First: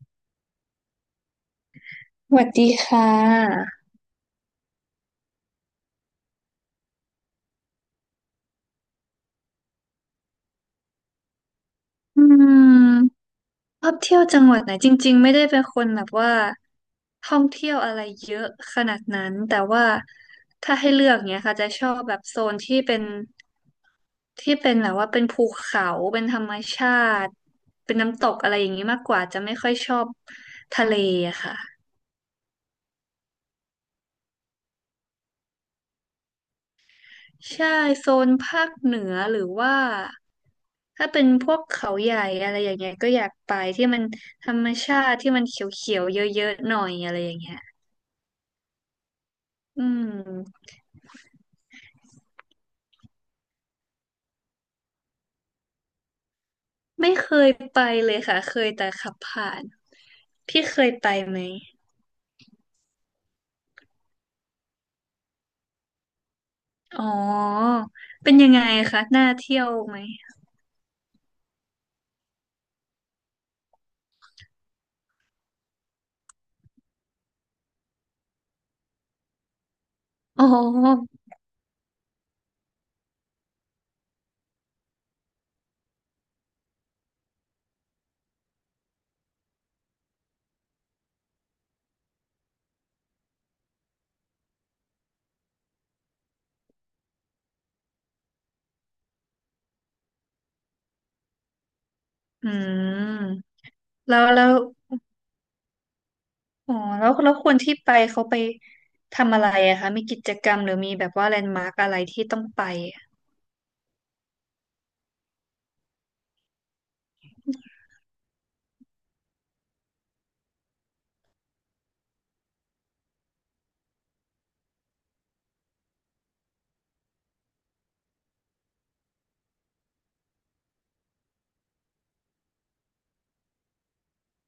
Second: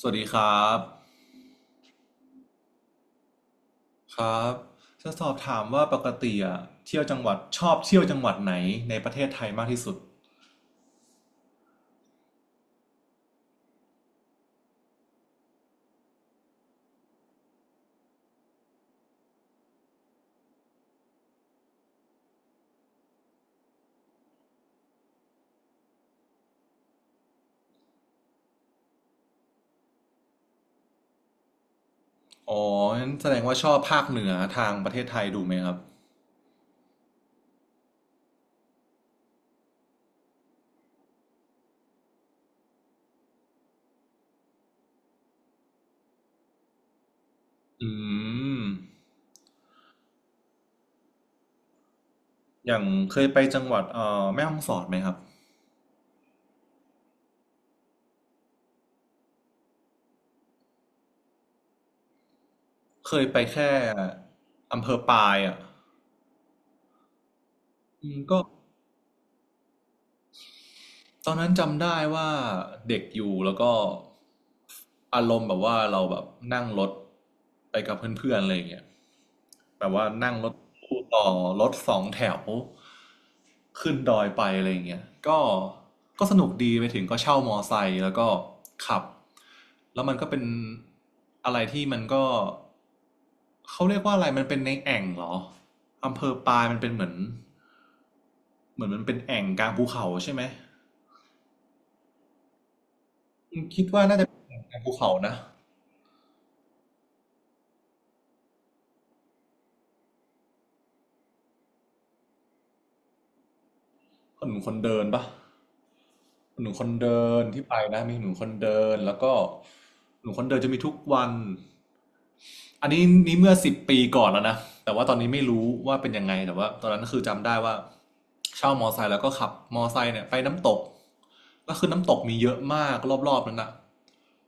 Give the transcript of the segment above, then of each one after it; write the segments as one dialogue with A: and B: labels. A: สวัสดีครับ
B: สวัสดีค่ะ
A: ครับจะสอบถามว่าปกติอะเที่ยวจังหวัดชอบเที่ยวจังหวัดไหนในประเทศไทยมากที่สุด
B: อืมชอบเที่ยวจังหวัดไหนจริงๆไม่ได้เป็นคนแบบว่าท่องเที่ยวอะไรเยอะขนาดนั้นแต่ว่าถ้าให้เลือกเนี้ยค่ะจะชอบแบบโซนที่เป็นแบบว่าเป็นภูเขาเป็นธรรมชาติเป็นน้ำตกอะไรอย่างนี้มากกว่าจะไม่ค่อยชอบทะเลอะค่ะ
A: อ๋องั้นแสดงว่าชอบภาคเหนือทางประเทศไทยดูไหมครับ
B: ใช่โซนภาคเหนือหรือว่าถ้าเป็นพวกเขาใหญ่อะไรอย่างเงี้ยก็อยากไปที่มันธรรมชาติที่มันเขียวๆเยอะๆหน่อยอะไรอย่างเงี้ย
A: อืม
B: อืม
A: อย่างเคยไปจังหวัดแม่ฮ่องสอดไหมครับ
B: ไม่เคยไปเลยค่ะเคยแต่ขับผ่านพี่เคยไปไหม
A: เคยไปแค่อำเภอปายอ่ะ
B: อ๋อ
A: อืม
B: เป็นยังไงคะน่าเที่ยวไหม
A: ตอนนั้นจำได้ว่าเด็กอยู่แล้วก็อารมณ์แบบว่าเราแบบนั่งรถไปกับเพื่อนๆอะไรอย่างเงี้ย แบบว่านั่ง
B: อ๋
A: รถตู้
B: อ
A: ต่อรถสองแถวขึ้นดอยไปอะไรอย่างเงี้ยก็ก็สนุกดีไปถึงก็เช่ามอไซค์แล้วก็ขับแล้วมันก็เป็นอะไรที่มันก็เขาเรียกว่าอะไรมันเป็นในแอ่งเหรออำเภอปายมันเป็นเหมือนมันเป็นแอ่งกลางภูเขาใช่ไหม
B: อืม
A: คิดว่า
B: แล้
A: น่า
B: ว
A: จะเป็
B: แล้
A: น
B: ว
A: แอ่งกลางภูเขานะ
B: อ๋อแล้วคนที่ไปเขาไปทำอะไรอะคะมีกิจกรรมหรือมีแบบว่าแลนด์มาร์กอะไรที่ต้องไปอะ
A: หนหนมคนเดินปะหนหนมคนเดินที่ไปนะมีหน่มคนเดินแล้วก็หน่มคนเดินจะมีทุกวันอันนี้นี่เมื่อสิบปีก่อนแล้วนะแต่ว่าตอนนี้ไม่รู้ว่าเป็นยังไงแต่ว่าตอนนั้นคือจำได้ว่าเช่ามอไซค์แล้วก็ขับมอไซค์เนี่ยไปน้ำตกก็คือน้ำตกมีเยอะมากรอบๆนั้นนะ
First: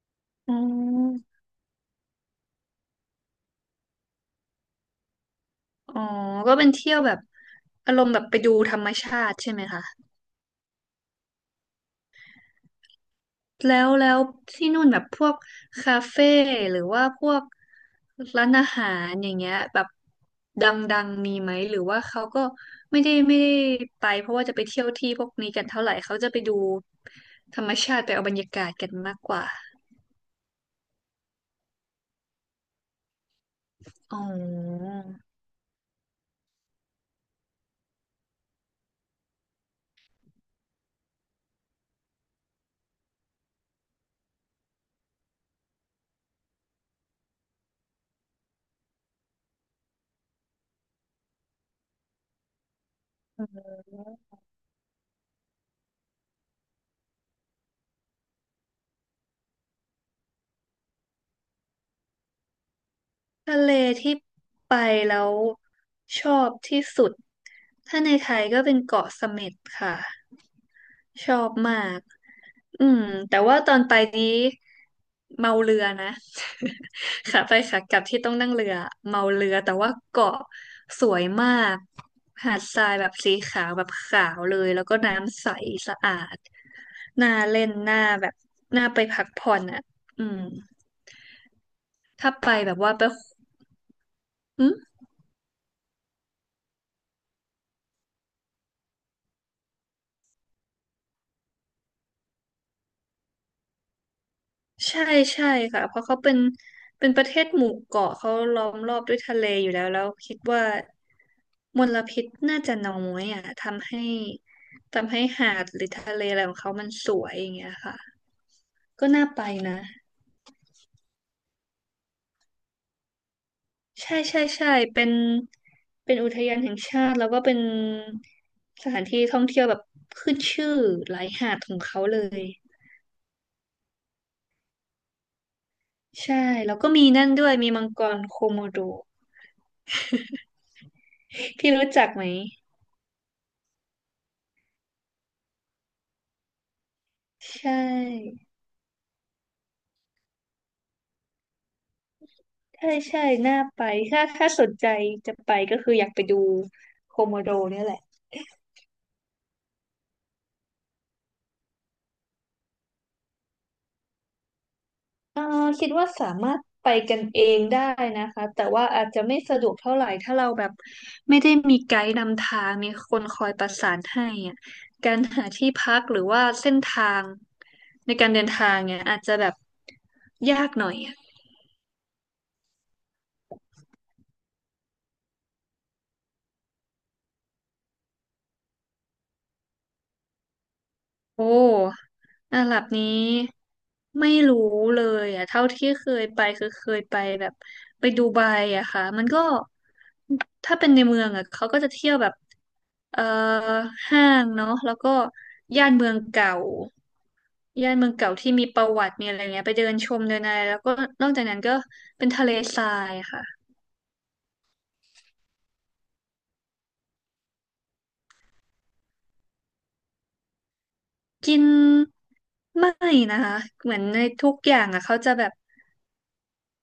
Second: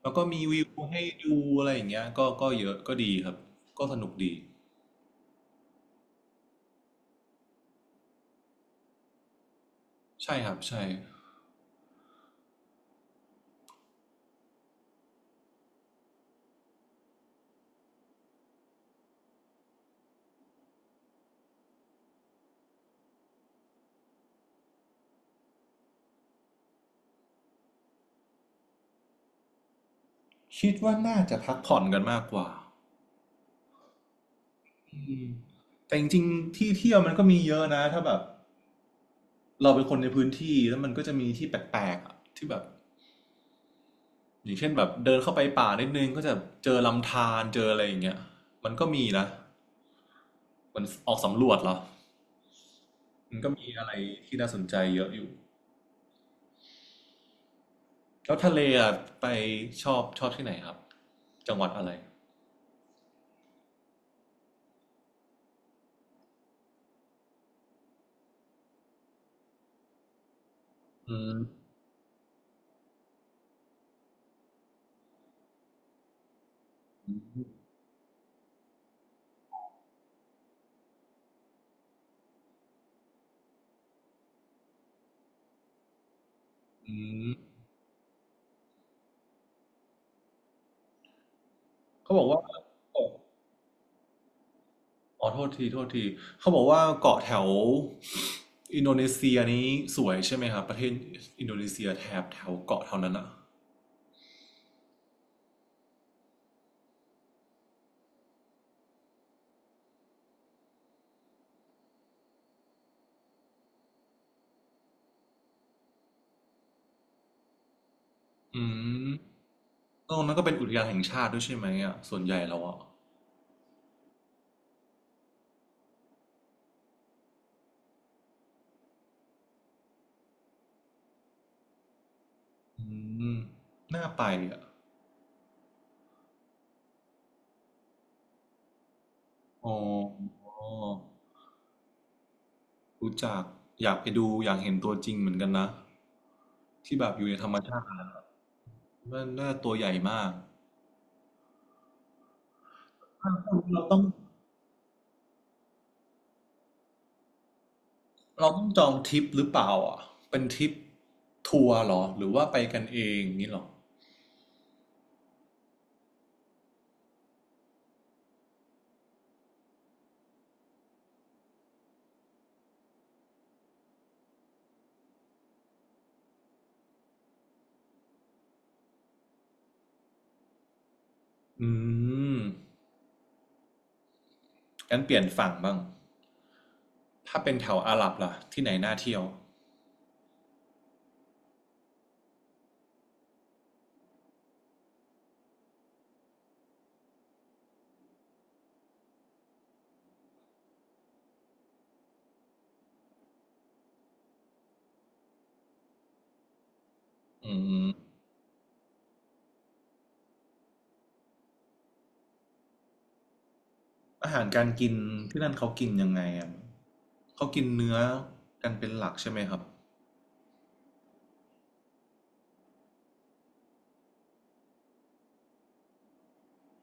A: แล้วก็มี
B: อ๋อ
A: วิวให้ดูอะไรอย่างเงี้ยก็เยอะก็ดีครับก็สนุกดี
B: อ๋อก็เป็นเที่ยวแบบอารมณ์แบบไปดูธรรมชาติใช่ไหมคะ
A: ใช่ครับใช่
B: แล้วที่นู่นแบบพวกคาเฟ่หรือว่าพวกร้านอาหารอย่างเงี้ยแบบดังๆมีไหมหรือว่าเขาก็ไม่ได้ไปเพราะว่าจะไปเที่ยวที่พวกนี้กันเท่าไหร่เขาจะไปดูธรรมชาติไปเอาบรรยากาศกันมากกว่า
A: คิดว่าน่าจะพักผ่อนกันมากกว่า
B: อ๋อ
A: อืมแต่จริงๆที่เที่ยวมันก็มีเยอะนะถ้าแบบเราเป็นคนในพื้นที่แล้วมันก็จะมีที่แปลกๆอะที่แบบอย่างเช่นแบบเดินเข้าไปป่านิดนึงก็จะเจอลำธารเจออะไรอย่างเงี้ยมันก็มีนะมันออกสำรวจเหรอมันก็มีอะไรที่น่าสนใจเยอะอยู่แล้วทะเลอะไปชอบที่ไหนครับจังหวัดอะไร
B: ทะเลที่ไปแล้วชอบที่สุดถ้าในไทยก็เป็นเกาะเสม็ดค่ะ
A: อื
B: ช
A: ม
B: อบมากอืมแต่ว่าตอนไปนี้เมาเรือนะ ขาไปขากลับที่ต้องนั่งเรือเมาเรือแต่ว่าเกาะสวยมากหาดทรายแบบสีขาวแบบขาวเลยแล้วก็น้ำใสสะอาด
A: อืม
B: น่าเล่นน่าแบบน่าไปพักผ่อนอ่ะอืม
A: เขาบอก
B: ถ้า
A: ว่า
B: ไปแบบว่าไปอืม
A: อ๋อโทษทีโทษทีเขาบอกว่าเกาะแถวอินโดนีเซียนี้สวยใช่ไหมครับประเทศอินโดนีเซียแถบแถวเกาะแถวนั้นอ่ะ
B: ใช่ใช่ค่ะเพราะเขาเป็นเป็นประเทศหมู่เกาะเขาล้อมรอบด้วยทะเลอยู่แล้วแล้วคิดว่ามลพิษน่าจะน้อยอ่ะทำให้หาดหรือทะเลอะไรของเขามันสวยอย่างเงี้ยค่ะ
A: อื
B: ก็
A: ม
B: น่าไปนะ
A: ตรงนั้นก็เป็นอุทยานแห่งชาติด้วยใช่ไหมอ่ะส่วนใหญ่แล้วอ่ะ
B: ใช่ใช่ใช่เป็นเป็นอุทยานแห่งชาติแล้วก็เป็นสถานที่ท่องเที่ยวแบบขึ้นชื่อหลายหาดของเขาเลย
A: อืมน่าไปอ่ะ
B: ใช่แล้วก็มีนั่นด้วยมีมังกรโคโมโด
A: อ๋อ
B: พี่รู้จักไหม
A: รู้จักอยากไปดูอยากเห็นตัวจริงเหมือนกันนะที่แบบอยู่ในธรรม
B: ใช
A: ชาติ
B: ่
A: มันน่าตัวใหญ่มาก
B: ใช่ใช่น่าไป
A: เราต้อง
B: ถ้าถ้าสนใจจะไปก็คืออยากไปดูโคโมโดเนี่ยแหละ
A: เราต้องจองทริปหรือเปล่าอ่ะเป็นทริปทัวร์เหรอหรือว่าไปกันเองนี่หรอ
B: เอ่อคิดว่าสามารถไปกันเองได้นะคะ แต่ว่าอาจจะไม่สะดวกเท่าไหร่ถ้าเราแบบไม่ได้มีไกด์นำทางมีคนคอยประสานให้อะการหาที่พักหรือว่าเส้นทางในการเดินทางเนี่ยอาจจะแบบยากหน่อย
A: อืมงั้นเปลี่ยนฝั่งบ้าง ถ้าเป็นแถวอาหรับล่ะที่ไหนน่าเที่ยว
B: โอ้อาหรับนี้ไม่รู้เลยอ่ะเท่าที่เคยไปคือเคยไปแบบไปดูไบอะค่ะมันก็ถ้าเป็นในเมืองอะเขาก็จะเที่ยวแบบเอ่อห้างเนาะแล้วก็ย่านเมืองเก่า
A: อืม
B: ย่านเมืองเก่าที่มีประวัติมีอะไรเงี้ยไปเดินชมเดินอะไรแล้วก็นอกจากนั้นก็เป็นทะเลทรายค่ะ
A: อาหารการกินที่นั่นเขากินยังไงอ่ะเขากินเนื้อกันเป็นหลักใช่ไหมครับ
B: กินไม่นะคะเหมือนในทุกอย่างอ่ะเขาจะแบบ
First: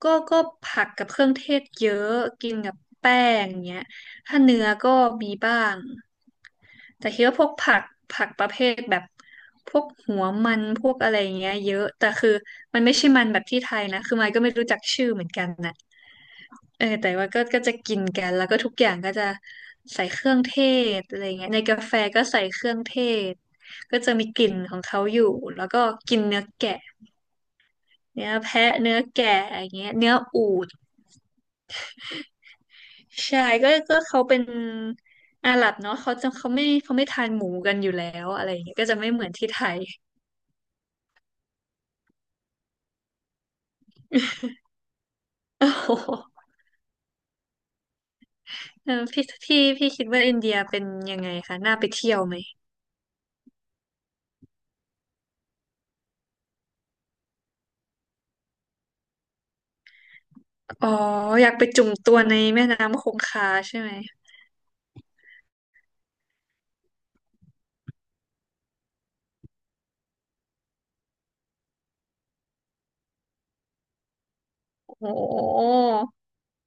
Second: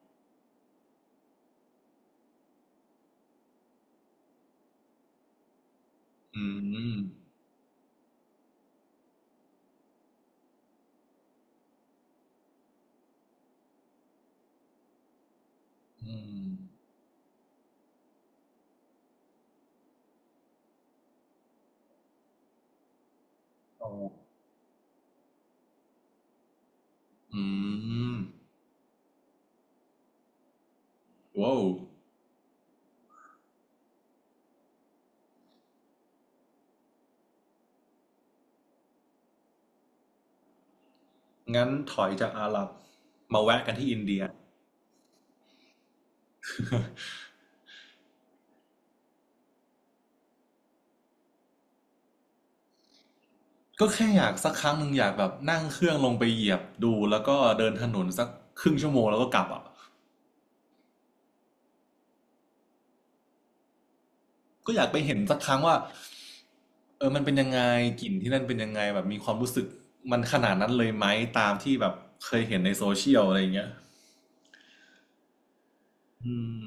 B: ก็ผักกับเครื่องเทศเยอะกินกับแป้งเงี้ยถ้าเนื้อก็มีบ้าง
A: อืม
B: แต่คิดว่าพวกผักผักประเภทแบบพวกหัวมันพวกอะไรเงี้ยเยอะแต่คือมันไม่ใช่มันแบบที่ไทยนะคือมายก็ไม่รู้จักชื่อเหมือนกันนะ
A: อืม
B: เออแต่ว่าก็จะกินกันแล้วก็ทุกอย่างก็จะใส่เครื่องเทศอะไรเงี้ยในกาแฟก็ใส่เครื่องเทศ
A: โอ้
B: ก็จะมีกลิ่นของเขาอยู่แล้วก็กินเนื้อแกะ
A: อืม
B: เนื้อแพะเนื้อแกะอย่างเงี้ยเนื้ออูฐ
A: ว้าว
B: ใช่ก็เขาเป็นอาหรับเนาะเขาจะเขาไม่ทานหมูกันอยู่แล้วอะไรเงี้ยก็จะไม่เหมือนที่ไทย
A: งั้นถอยจากอาหรับมาแวะกันที่อินเดีย
B: โอ้โหเออพี่คิดว่าอินเดียเป็นยังไงคะน่าไปเที่ยวไหม
A: ก็แค่อยากสักครั้งหนึ่งอยากแบบนั่งเครื่องลงไปเหยียบดูแล้วก็เดินถนนสักครึ่งชั่วโมงแล้วก็กลับอ่ะ
B: อ๋ออยากไปจุ่มตัวในแม่น้ำคงคาใช่ไหม
A: ก็อยากไปเห็นสักครั้งว่าเออมันเป็นยังไงกลิ่นที่นั่นเป็นยังไงแบบมีความรู้สึกมันขนาดนั้นเลยไหมตามที่แบบเคยเห็นในโซเชียลอะไรอย่างเงี้ย
B: โอ้
A: อืม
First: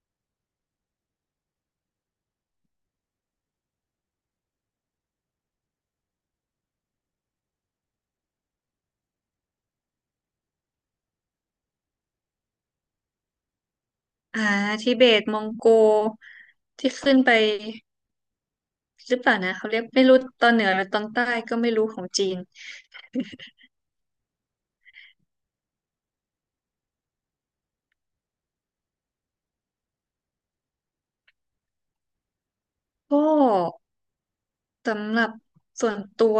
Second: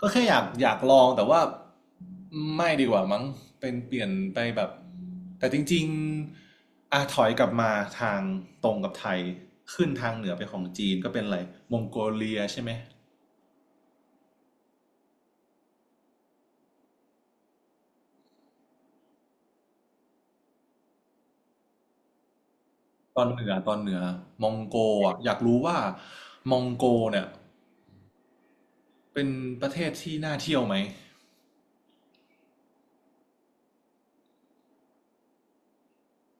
A: ก็แค่อยากลองแต่ว่าไม่ดีกว่ามั้งเป็นเปลี่ยนไปแบบแต่จริงๆอ่ะถอยกลับมาทางตรงกับไทยขึ้นทางเหนือไปของจีนก็เป็นอะไรมองโกเลียใช่ไหม
B: อ่าทิเบตมองโกที่ขึ้นไปหรือเปล่านะเขาเรียกไม่รู้ตอนเหนือหรือตอนใต้ก็ไม่รู้ของจีน
A: ตอนเหนือมองโกอ่ะอยากรู้ว่ามองโกเนี่ย เป็นประเทศที่น่าเที่ยวไหม
B: ก็สำหรับส่วนตัว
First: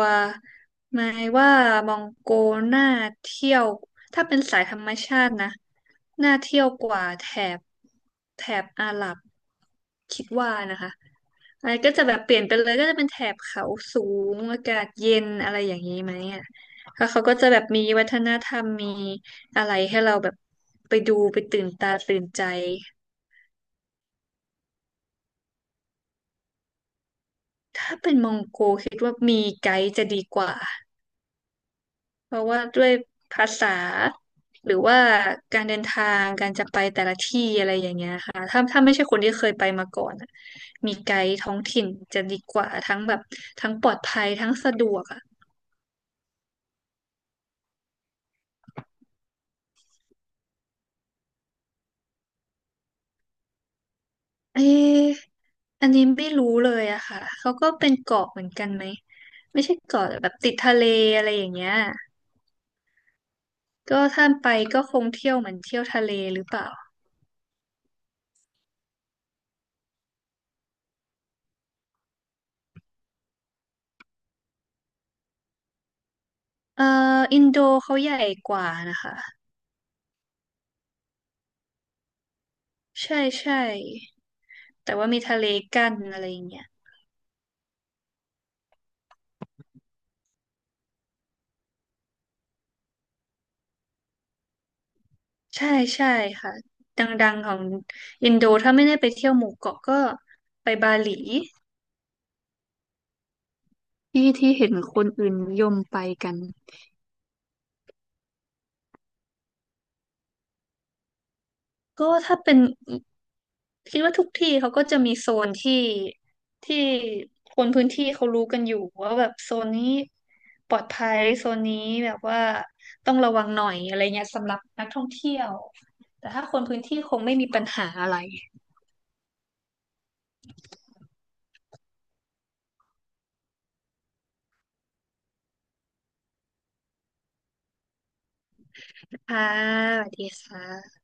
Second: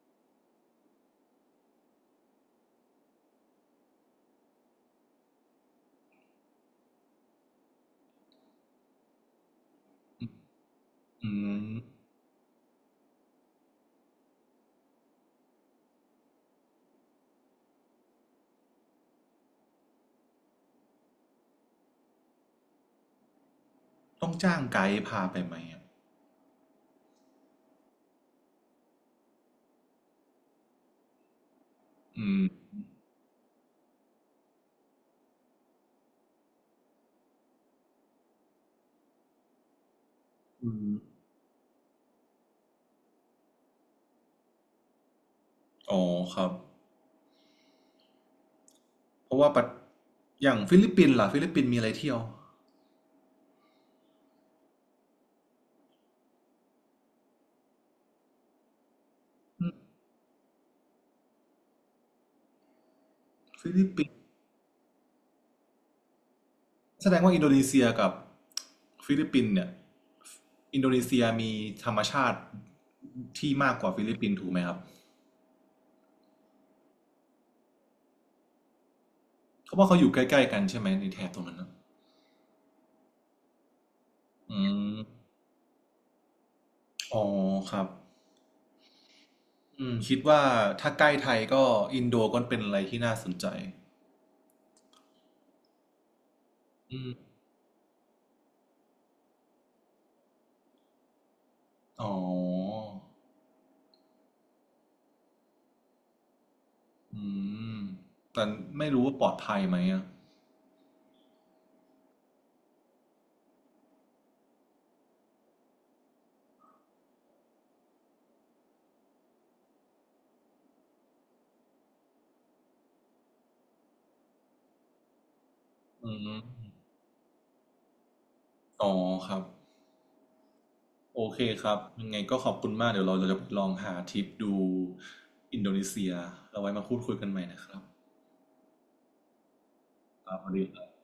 B: หมายว่ามองโกน่าเที่ยวถ้าเป็นสายธรรมชาตินะน่าเที่ยวกว่าบแถบอาหรับคิดว่านะคะ
A: อื
B: อะไร
A: ม
B: ก็จะแบบเปลี่ยนไปเลยก็จะเป็นแถบเขาสูงอากาศเย็นอะไรอย่างนี้ไหมอ่ะแล้วเขาก็จะแบบมีวัฒนธรรมมีอะไรให้เราแบบไปดูไปตื่นตาตื่นใจ
A: ต้องจ้างไกด์พาไปไหมอะ
B: ถ้าเป็นมองโกคิดว่ามีไกด์จะดีกว่า
A: อื
B: เพ
A: ม
B: ราะว่าด้วยภาษาหรือว่าการเดินทางการจะไปแต่ละที่อะไรอย่างเงี้ยค่ะถ้าไม่ใช่คนที่เคยไปมาก่อนอะ
A: อื
B: มี
A: ม
B: ไกด์ท้องถิ่นจะดีกว่าทั้งแบบทั้งปลอดภัยทั้งสะดวกอะ
A: อ๋อครับเพราะว่าปัดอย่างฟิลิปปินส์ล่ะฟิลิปปินส์มีอะไรเที่ยว
B: เอ๊ะอันนี้ไม่รู้เลยอะค่ะเขาก็เป็นเกาะเหมือนกันไหม ไม่
A: อื
B: ใช่
A: ม
B: เกาะแต่แบบติดทะเลอะไรอย่างเงี้ย
A: ฟิลิป
B: ก็
A: ปินส์
B: ถ้าไปก็คงเที่ยวเหมือนเที่ยวทะเลหรือเปล่า
A: แสดงว่าอินโดนีเซียกับฟิลิปปินส์เนี่ยอินโดนีเซียมีธรรมชาติที่มากกว่าฟิลิปปินส์ถูกไหมครับ
B: เอ่ออินโดเขาใหญ่กว่านะคะ
A: เพราะว่าเขาอยู่ใกล้ๆกันใช่ไหมในแถบตรงนั้นนะ
B: ใช่ใช่
A: อื
B: แต่
A: ม
B: ว่ามีทะเลกั้นอะไรอย่างเงี้ย
A: อ๋อครับอืมคิดว่าถ้าใกล้ไทยก็อินโดก็เป็นอะไรที่น่าสนใจ
B: ใช่ใช่ค่ะ
A: อื
B: ด
A: ม
B: ังๆของอินโดถ้าไม่ได้ไปเที่ยวหมู่เกาะก็ไปบาหลี
A: อ๋อ
B: ที่ที่เห็นคนอื่นนิยมไปกัน
A: อืมแต่ไม่รู้ว่าปลอดภัยไหมอ่ะ
B: ก็ถ้าเป็นคิดว่าทุกที่เขาก็จะมีโซนที่คนพื้นที่เขารู้กันอยู่ว่าแบบโซนนี้ปลอดภัยโซนนี้แบบว่าต้องระวังหน่อยอะไรเงี้ยสำหรับนักท่องเที่ยว
A: อื
B: แต่
A: ม
B: ถ้าคนพื้นที่คงไม่มีปัญหาอะไร
A: อ๋อครับ โอเคครับ ยังไงก็ขอบคุณมากเดี๋ยวเราจะลองหาทริปดูอินโดนีเซียเราไว้มาพูดคุยกันใหม่นะครับ
B: ค่ะสวัสดี
A: ครับส
B: ค
A: วัสดี
B: ่ะ